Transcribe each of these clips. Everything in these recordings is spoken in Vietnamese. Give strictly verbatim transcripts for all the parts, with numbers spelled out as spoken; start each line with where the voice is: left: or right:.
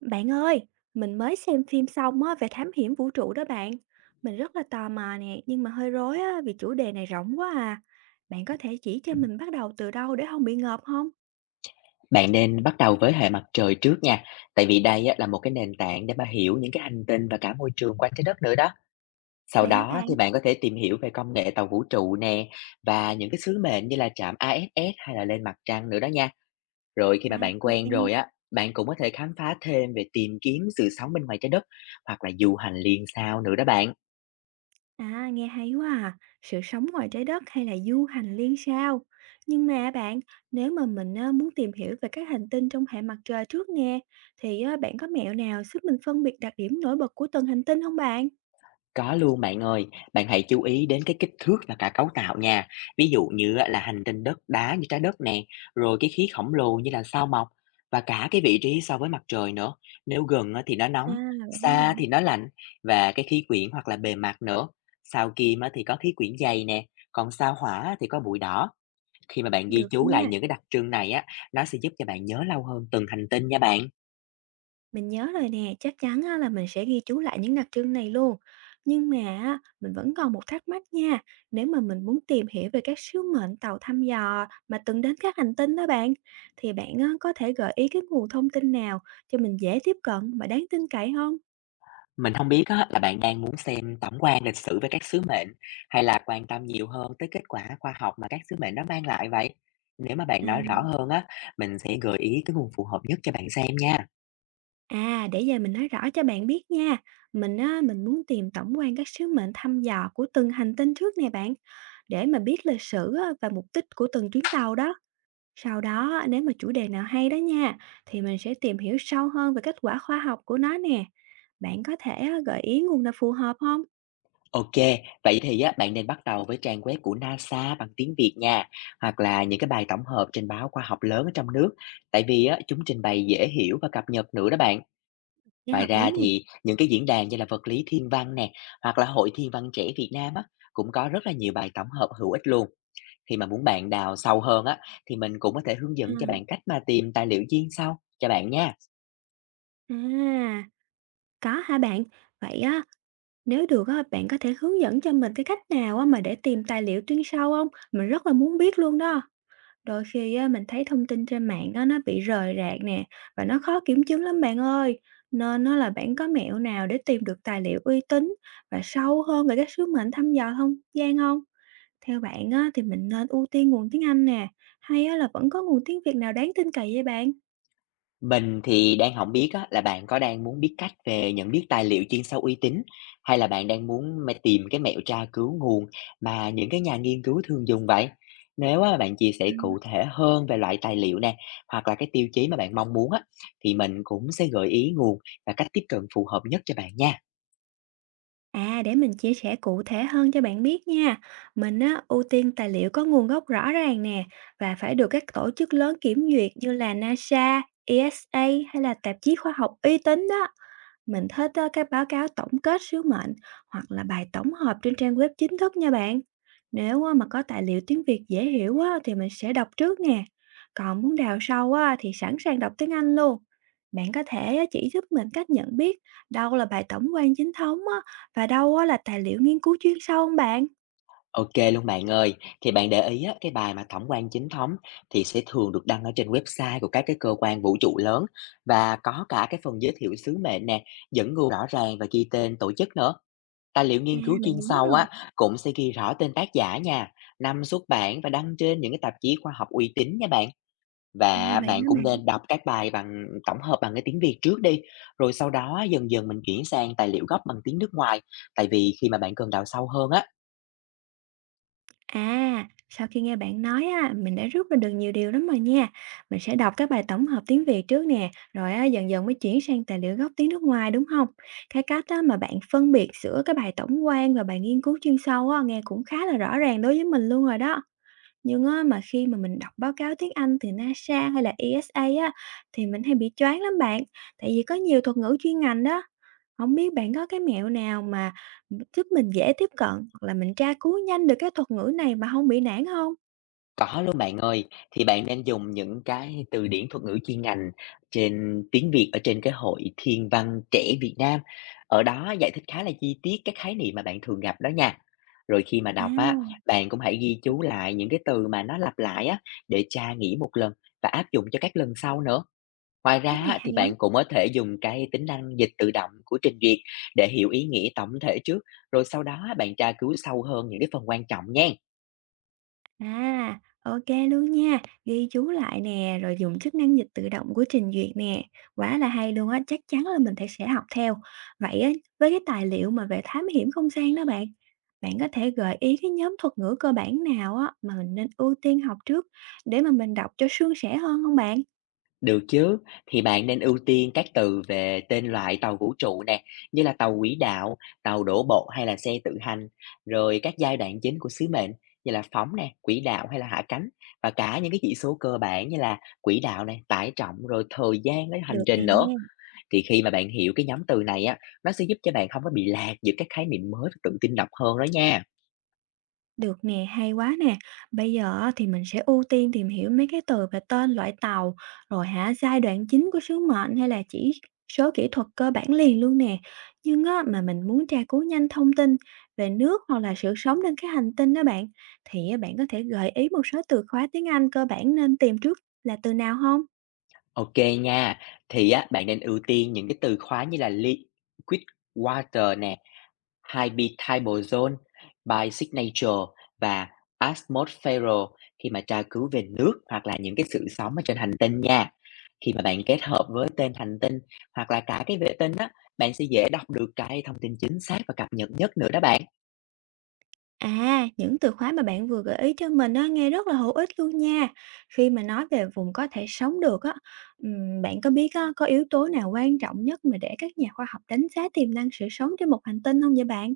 right: Bạn ơi, mình mới xem phim xong á về thám hiểm vũ trụ đó bạn. Mình rất là tò mò nè, nhưng mà hơi rối á vì chủ đề này rộng quá à. Bạn có thể chỉ cho mình bắt đầu từ đâu để không bị ngợp không?
left: Bạn nên bắt đầu với hệ mặt trời trước nha, tại vì đây á, là một cái nền tảng để mà hiểu những cái hành tinh và cả môi trường quanh trái đất nữa đó. Sau
right: Vậy hả
left: đó
right: bạn?
left: thì bạn có thể tìm hiểu về công nghệ tàu vũ trụ nè và những cái sứ mệnh như là trạm i ét ét hay là lên mặt trăng nữa đó nha. Rồi khi
right: À,
left: mà bạn
right: ok.
left: quen
right: nha.
left: rồi á, bạn cũng có thể khám phá thêm về tìm kiếm sự sống bên ngoài trái đất hoặc là du hành liên sao nữa đó bạn.
right: À, nghe hay quá à. Sự sống ngoài trái đất hay là du hành liên sao? Nhưng mà bạn, nếu mà mình á, muốn tìm hiểu về các hành tinh trong hệ mặt trời trước nè, thì á, bạn có mẹo nào giúp mình phân biệt đặc điểm nổi bật của từng hành tinh không bạn?
left: Có luôn bạn ơi, bạn hãy chú ý đến cái kích thước và cả cấu tạo nha. Ví dụ như á, là hành tinh đất đá như trái đất nè, rồi cái khí khổng lồ như là sao Mộc và cả cái vị trí so với mặt trời nữa. Nếu gần á, thì nó nóng,
right: À, vậy hả
left: xa
right: bạn?
left: thì nó lạnh và cái khí quyển hoặc là bề mặt nữa. Sao Kim á, thì có khí quyển dày nè, còn sao Hỏa á, thì có bụi đỏ. Khi mà bạn ghi
right: Được
left: chú lại
right: nha.
left: những cái đặc trưng này á, nó sẽ giúp cho bạn nhớ lâu hơn từng hành tinh nha bạn.
right: Mình nhớ rồi nè, chắc chắn á là mình sẽ ghi chú lại những đặc trưng này luôn. Nhưng mà á, mình vẫn còn một thắc mắc nha. Nếu mà mình muốn tìm hiểu về các sứ mệnh tàu thăm dò mà từng đến các hành tinh đó bạn, thì bạn á, có thể gợi ý cái nguồn thông tin nào cho mình dễ tiếp cận mà đáng tin cậy không?
left: Mình không biết á, là bạn đang muốn xem tổng quan lịch sử về các sứ mệnh, hay là quan tâm nhiều hơn tới kết quả khoa học mà các sứ mệnh nó mang lại vậy? Nếu mà
right: À,
left: bạn nói rõ hơn á, mình sẽ gợi ý cái nguồn phù hợp nhất cho bạn xem nha.
right: à để giờ mình nói rõ cho bạn biết nha. Mình á, mình muốn tìm tổng quan các sứ mệnh thăm dò của từng hành tinh trước nè bạn, để mà biết lịch sử á, và mục đích của từng chuyến tàu đó. Sau đó, à, nếu mà chủ đề nào hay đó nha, thì mình sẽ tìm hiểu sâu hơn về kết quả khoa học của nó nè. Bạn có thể ờ, gợi ý nguồn nào phù hợp không?
left: OK, vậy thì á, bạn nên bắt đầu với trang web của NASA bằng tiếng Việt nha, hoặc là những cái bài tổng hợp trên báo khoa học lớn ở trong nước, tại vì á, chúng trình bày dễ hiểu và cập nhật nữa đó bạn.
right: Nghe
left: Ngoài
right: hợp
left: ra
right: lý nè.
left: thì những cái diễn đàn như là Vật lý Thiên văn nè, hoặc là Hội Thiên văn trẻ Việt Nam á, cũng có rất là nhiều bài tổng hợp hữu ích luôn. Khi mà muốn bạn đào sâu hơn á, thì mình cũng có thể hướng
right: À,
left: dẫn cho bạn cách mà tìm tài liệu chuyên sâu cho bạn nha.
right: À, có hả bạn? Vậy á, nếu được á, bạn có thể hướng dẫn cho mình cái cách nào á mà để tìm tài liệu chuyên sâu không? Mình rất là muốn biết luôn đó. Đôi khi á, mình thấy thông tin trên mạng á, nó bị rời rạc nè và nó khó kiểm chứng lắm bạn ơi. Nên nó là bạn có mẹo nào để tìm được tài liệu uy tín và sâu hơn về các sứ mệnh thăm dò không gian không? Theo bạn á, thì mình nên ưu tiên nguồn tiếng Anh nè hay á, là vẫn có nguồn tiếng Việt nào đáng tin cậy vậy bạn?
left: Mình thì đang không biết á, là bạn có đang muốn biết cách về nhận biết tài liệu chuyên sâu uy tín, hay là bạn đang muốn mà tìm cái mẹo tra cứu nguồn mà những cái nhà nghiên cứu thường dùng vậy? Nếu á, bạn chia sẻ cụ thể hơn về loại tài liệu nè, hoặc là cái tiêu chí mà bạn mong muốn á, thì mình cũng sẽ gợi ý nguồn và cách tiếp cận phù hợp nhất cho bạn nha.
right: À, để mình chia sẻ cụ thể hơn cho bạn biết nha. Mình á, ưu tiên tài liệu có nguồn gốc rõ ràng nè và phải được các tổ chức lớn kiểm duyệt như là na sa, e ét a hay là tạp chí khoa học uy tín đó. Mình thích ờ, các báo cáo tổng kết sứ mệnh hoặc là bài tổng hợp trên trang web chính thức nha bạn. Nếu ờ, mà có tài liệu tiếng Việt dễ hiểu á, thì mình sẽ đọc trước nè. Còn muốn đào sâu á, thì sẵn sàng đọc tiếng Anh luôn. Bạn có thể ờ, chỉ giúp mình cách nhận biết đâu là bài tổng quan chính thống á, và đâu á, là tài liệu nghiên cứu chuyên sâu không bạn?
left: OK luôn bạn ơi. Thì bạn để ý á, cái bài mà tổng quan chính thống thì sẽ thường được đăng ở trên website của các cái cơ quan vũ trụ lớn và có cả cái phần giới thiệu sứ mệnh nè, dẫn nguồn rõ ràng và ghi tên tổ chức nữa. Tài liệu
right: À,
left: nghiên cứu
right: mình
left: chuyên
right: nhớ
left: sâu
right: rồi.
left: á, cũng sẽ ghi rõ tên tác giả nha, năm xuất bản và đăng trên những cái tạp chí khoa học uy tín nha bạn.
right: À,
left: Và
right: vậy
left: bạn
right: hả
left: cũng
right: bạn?
left: nên đọc các bài bằng tổng hợp bằng cái tiếng Việt trước đi, rồi sau đó á, dần dần mình chuyển sang tài liệu gốc bằng tiếng nước ngoài. Tại vì khi mà bạn cần đào sâu hơn á,
right: À, sau khi nghe bạn nói á, mình đã rút ra được nhiều điều lắm rồi nha. Mình sẽ đọc các bài tổng hợp tiếng Việt trước nè, rồi á, dần dần mới chuyển sang tài liệu gốc tiếng nước ngoài đúng không? Cái cách á, mà bạn phân biệt giữa cái bài tổng quan và bài nghiên cứu chuyên sâu á, nghe cũng khá là rõ ràng đối với mình luôn rồi đó. Nhưng á, mà khi mà mình đọc báo cáo tiếng Anh từ na sa hay là e ét a á, thì mình hay bị choáng lắm bạn. Tại vì có nhiều thuật ngữ chuyên ngành đó, không biết bạn có cái mẹo nào mà giúp mình dễ tiếp cận hoặc là mình tra cứu nhanh được cái thuật ngữ này mà không bị nản không?
left: có luôn bạn ơi, thì bạn nên dùng những cái từ điển thuật ngữ chuyên ngành trên tiếng Việt ở trên cái hội Thiên văn trẻ Việt Nam. Ở đó giải thích khá là chi tiết các khái niệm mà bạn thường gặp đó nha. Rồi khi mà
right: À,
left: đọc á, bạn cũng hãy ghi chú lại những cái từ mà nó lặp lại á, để tra nghĩ một lần và áp dụng cho các lần sau nữa. Ngoài ra
right: cách này
left: á,
right: hay
left: thì
right: quá.
left: bạn cũng có thể dùng cái tính năng dịch tự động của trình duyệt để hiểu ý nghĩa tổng thể trước, rồi sau đó á, bạn tra cứu sâu hơn những cái phần quan trọng nha.
right: À, ok luôn nha, ghi chú lại nè, rồi dùng chức năng dịch tự động của trình duyệt nè, quá là hay luôn á, chắc chắn là mình phải sẽ học theo. Vậy á, với cái tài liệu mà về thám hiểm không gian đó bạn, bạn có thể gợi ý cái nhóm thuật ngữ cơ bản nào á mà mình nên ưu tiên học trước để mà mình đọc cho suôn sẻ hơn không bạn?
left: Được chứ, thì bạn nên ưu tiên các từ về tên loại tàu vũ trụ nè, như là tàu quỹ đạo, tàu đổ bộ hay là xe tự hành, rồi các giai đoạn chính của sứ mệnh như là phóng nè, quỹ đạo hay là hạ cánh và cả những cái chỉ số cơ bản như là quỹ đạo này, tải trọng rồi thời gian lấy hành
right: Được nè
left: trình nữa.
right: nha.
left: Thì khi mà bạn hiểu cái nhóm từ này á, nó sẽ giúp cho bạn không có bị lạc giữa các khái niệm mới và tự tin đọc hơn đó nha.
right: Được nè, hay quá nè. Bây giờ á, thì mình sẽ ưu tiên tìm hiểu mấy cái từ về tên loại tàu, rồi hả giai đoạn chính của sứ mệnh hay là chỉ số kỹ thuật cơ bản liền luôn nè. Nhưng á, mà mình muốn tra cứu nhanh thông tin về nước hoặc là sự sống trên cái hành tinh đó bạn, thì á, bạn có thể gợi ý một số từ khóa tiếng Anh cơ bản nên tìm trước là từ nào không?
left: OK nha. Thì á, bạn nên ưu tiên những cái từ khóa như là liquid water nè, Hybidrobenzone, bisignature và atmosphero khi mà tra cứu về nước hoặc là những cái sự sống ở trên hành tinh nha. Khi mà bạn kết hợp với tên hành tinh hoặc là cả cái vệ tinh á, bạn sẽ dễ đọc được cái thông tin chính xác và cập nhật nhất nữa đó bạn.
right: À, những từ khóa mà bạn vừa gợi ý cho mình á, nghe rất là hữu ích luôn nha. Khi mà nói về vùng có thể sống được á, ừm, bạn có biết á, có yếu tố nào quan trọng nhất mà để các nhà khoa học đánh giá tiềm năng sự sống trên một hành tinh không vậy bạn?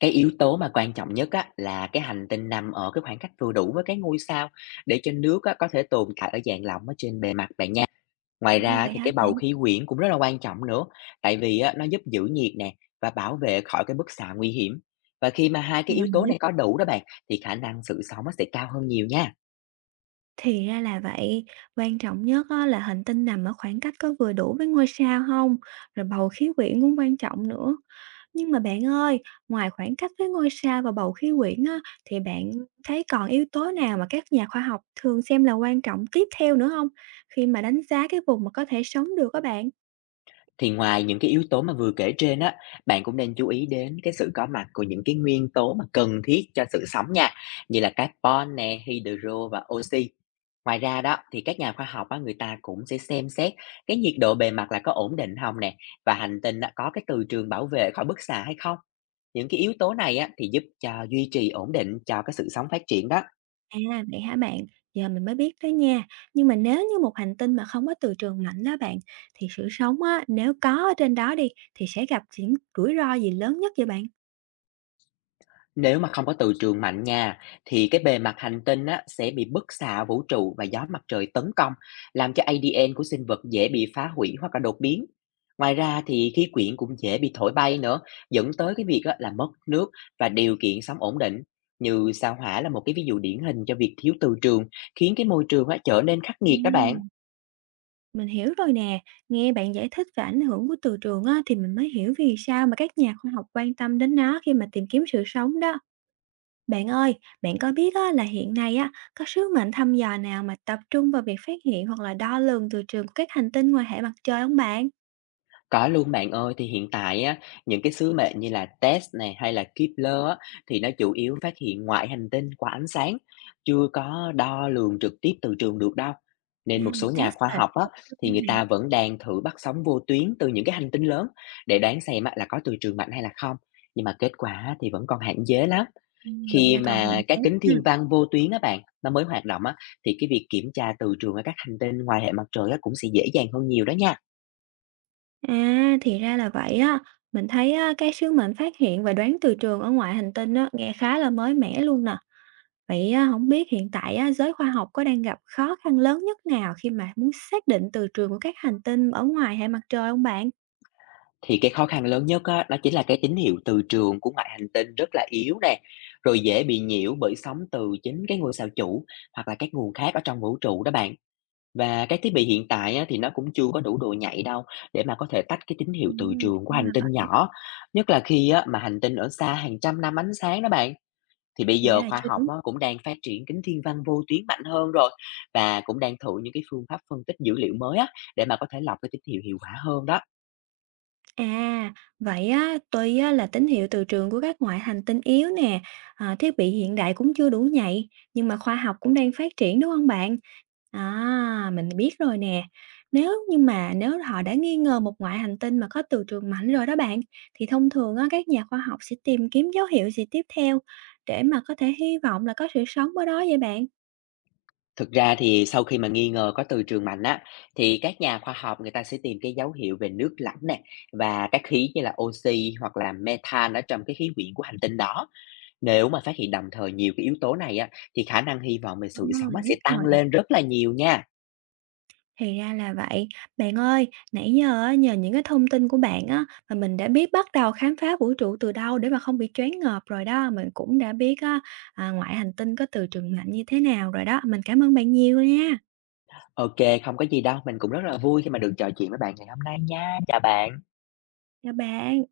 left: Cái yếu tố mà quan trọng nhất á, là cái hành tinh nằm ở cái khoảng cách vừa đủ với cái ngôi sao để cho nước á, có thể tồn tại ở dạng lỏng ở trên bề mặt bạn nha. Ngoài
right: À,
left: ra
right: vậy
left: thì
right: hả
left: cái
right: bạn?
left: bầu khí quyển cũng rất là quan trọng nữa, tại vì á, nó giúp giữ nhiệt nè và bảo vệ khỏi cái bức xạ nguy hiểm. Và khi mà hai cái
right: Giờ
left: yếu
right: mình
left: tố
right: mới
left: này có đủ đó bạn, thì khả năng sự sống nó sẽ cao hơn nhiều nha.
right: thì ra là vậy, quan trọng nhất á, là hành tinh nằm ở khoảng cách có vừa đủ với ngôi sao không. Rồi bầu khí quyển cũng quan trọng nữa. Nhưng mà bạn ơi, ngoài khoảng cách với ngôi sao và bầu khí quyển á, thì bạn thấy còn yếu tố nào mà các nhà khoa học thường xem là quan trọng tiếp theo nữa không, khi mà đánh giá cái vùng mà có thể sống được các bạn?
left: Thì ngoài những cái yếu tố mà vừa kể trên á, bạn cũng nên chú ý đến cái sự có mặt của những cái nguyên tố mà cần thiết cho sự sống nha, như là carbon nè, hydro và oxy. Ngoài ra đó thì các nhà khoa học á, người ta cũng sẽ xem xét cái nhiệt độ bề mặt là có ổn định không nè, và hành tinh á, có cái từ trường bảo vệ khỏi bức xạ hay không. Những cái yếu tố này á, thì giúp cho duy trì ổn định cho cái sự sống phát triển đó.
right: À, vậy hả bạn? Giờ mình mới biết đó nha. Nhưng mà nếu như một hành tinh mà không có từ trường mạnh đó bạn, thì sự sống á, nếu có ở trên đó đi, thì sẽ gặp những rủi ro gì lớn nhất vậy bạn?
left: Nếu mà không có từ trường mạnh nha, thì cái bề mặt hành tinh á, sẽ bị bức xạ vũ trụ và gió mặt trời tấn công, làm cho a đê en của sinh vật dễ bị phá hủy hoặc là đột biến. Ngoài ra thì khí quyển cũng dễ bị thổi bay nữa, dẫn tới cái việc á, là mất nước và điều kiện sống ổn định. Như sao Hỏa là một cái ví dụ điển hình cho việc thiếu từ trường, khiến cái môi trường á, trở nên khắc nghiệt các bạn.
right: Ừm, mình hiểu rồi nè. Nghe bạn giải thích về ảnh hưởng của từ trường á, thì mình mới hiểu vì sao mà các nhà khoa học quan tâm đến nó khi mà tìm kiếm sự sống đó. Bạn ơi, bạn có biết á, là hiện nay á, có sứ mệnh thăm dò nào mà tập trung vào việc phát hiện hoặc là đo lường từ trường của các hành tinh ngoài hệ mặt trời không bạn?
left: Có luôn bạn ơi, thì hiện tại á, những cái sứ mệnh như là tét này hay là Kepler á, thì nó chủ yếu phát hiện ngoại hành tinh qua ánh sáng, chưa có đo lường trực tiếp từ trường được đâu.
right: À,
left: Nên một
right: là
left: số nhà
right: test
left: khoa
right: và
left: học á,
right: các
left: thì người
right: bạn
left: ta vẫn đang thử bắt sóng vô tuyến từ những cái hành tinh lớn để đoán xem á, là có từ trường mạnh hay là không. Nhưng mà kết quả á, thì vẫn còn hạn chế lắm.
right: ừ, gọi
left: Khi
right: là còn hạn
left: mà các
right: chế.
left: kính thiên
right: Ha.
left: văn vô tuyến á bạn, nó mới hoạt động á, thì cái việc kiểm tra từ trường ở các hành tinh ngoài hệ mặt trời á, cũng sẽ dễ dàng hơn nhiều đó nha.
right: À, thì ra là vậy á. Mình thấy á, cái sứ mệnh phát hiện và đoán từ trường ở ngoại hành tinh á, nghe khá là mới mẻ luôn nè. Vậy á, hổng biết hiện tại á, giới khoa học có đang gặp khó khăn lớn nhất nào khi mà muốn xác định từ trường của các hành tinh ở ngoài hệ mặt trời hông bạn?
left: Thì cái khó khăn lớn nhất á, đó chính là cái tín hiệu từ trường của ngoại hành tinh rất là yếu nè, rồi dễ bị nhiễu bởi sóng từ chính cái ngôi sao chủ hoặc là các nguồn khác ở trong vũ trụ đó bạn. Và cái thiết bị hiện tại á, thì nó cũng chưa có đủ độ nhạy đâu để mà có thể tách cái tín hiệu
right: Ừm,
left: từ
right: thì
left: trường của
right: ra
left: hành
right: là
left: tinh
right: vậy.
left: nhỏ. Nhất là khi á, mà hành tinh ở xa hàng trăm năm ánh sáng đó bạn. Thì bây
right: Thì ra
left: giờ
right: là
left: khoa
right: chưa
left: học
right: đủ.
left: á, cũng đang phát triển kính thiên văn vô tuyến mạnh hơn rồi và cũng đang thử những cái phương pháp phân tích dữ liệu mới á, để mà có thể lọc cái tín hiệu hiệu quả hơn đó.
right: À, vậy á, tuy á, là tín hiệu từ trường của các ngoại hành tinh yếu nè, à, thiết bị hiện đại cũng chưa đủ nhạy, nhưng mà khoa học cũng đang phát triển đúng không bạn? À, mình biết rồi nè. Nếu nhưng mà nếu họ đã nghi ngờ một ngoại hành tinh mà có từ trường mạnh rồi đó bạn, thì thông thường á, các nhà khoa học sẽ tìm kiếm dấu hiệu gì tiếp theo để mà có thể hy vọng là có sự sống ở đó vậy bạn?
left: Thực ra thì sau khi mà nghi ngờ có từ trường mạnh á, thì các nhà khoa học người ta sẽ tìm cái dấu hiệu về nước lạnh nè và các khí như là oxy hoặc là methane ở trong cái khí quyển của hành tinh đó. Nếu mà phát hiện đồng thời nhiều cái yếu tố này á, thì khả năng hy vọng về
right: À,
left: sự sống á,
right: mình
left: sẽ
right: biết
left: tăng
right: rồi.
left: lên rất là nhiều nha.
right: Thì ra là vậy. Bạn ơi, nãy giờ á, nhờ những cái thông tin của bạn á, mà mình đã biết bắt đầu khám phá vũ trụ từ đâu để mà không bị choáng ngợp rồi đó. Mình cũng đã biết á, à, ngoại hành tinh có từ trường mạnh như thế nào rồi đó. Mình cảm ơn bạn nhiều nha.
left: OK, không có gì đâu. Mình cũng rất là vui khi mà được trò chuyện với bạn ngày hôm nay nha. Chào bạn.
right: Chào bạn.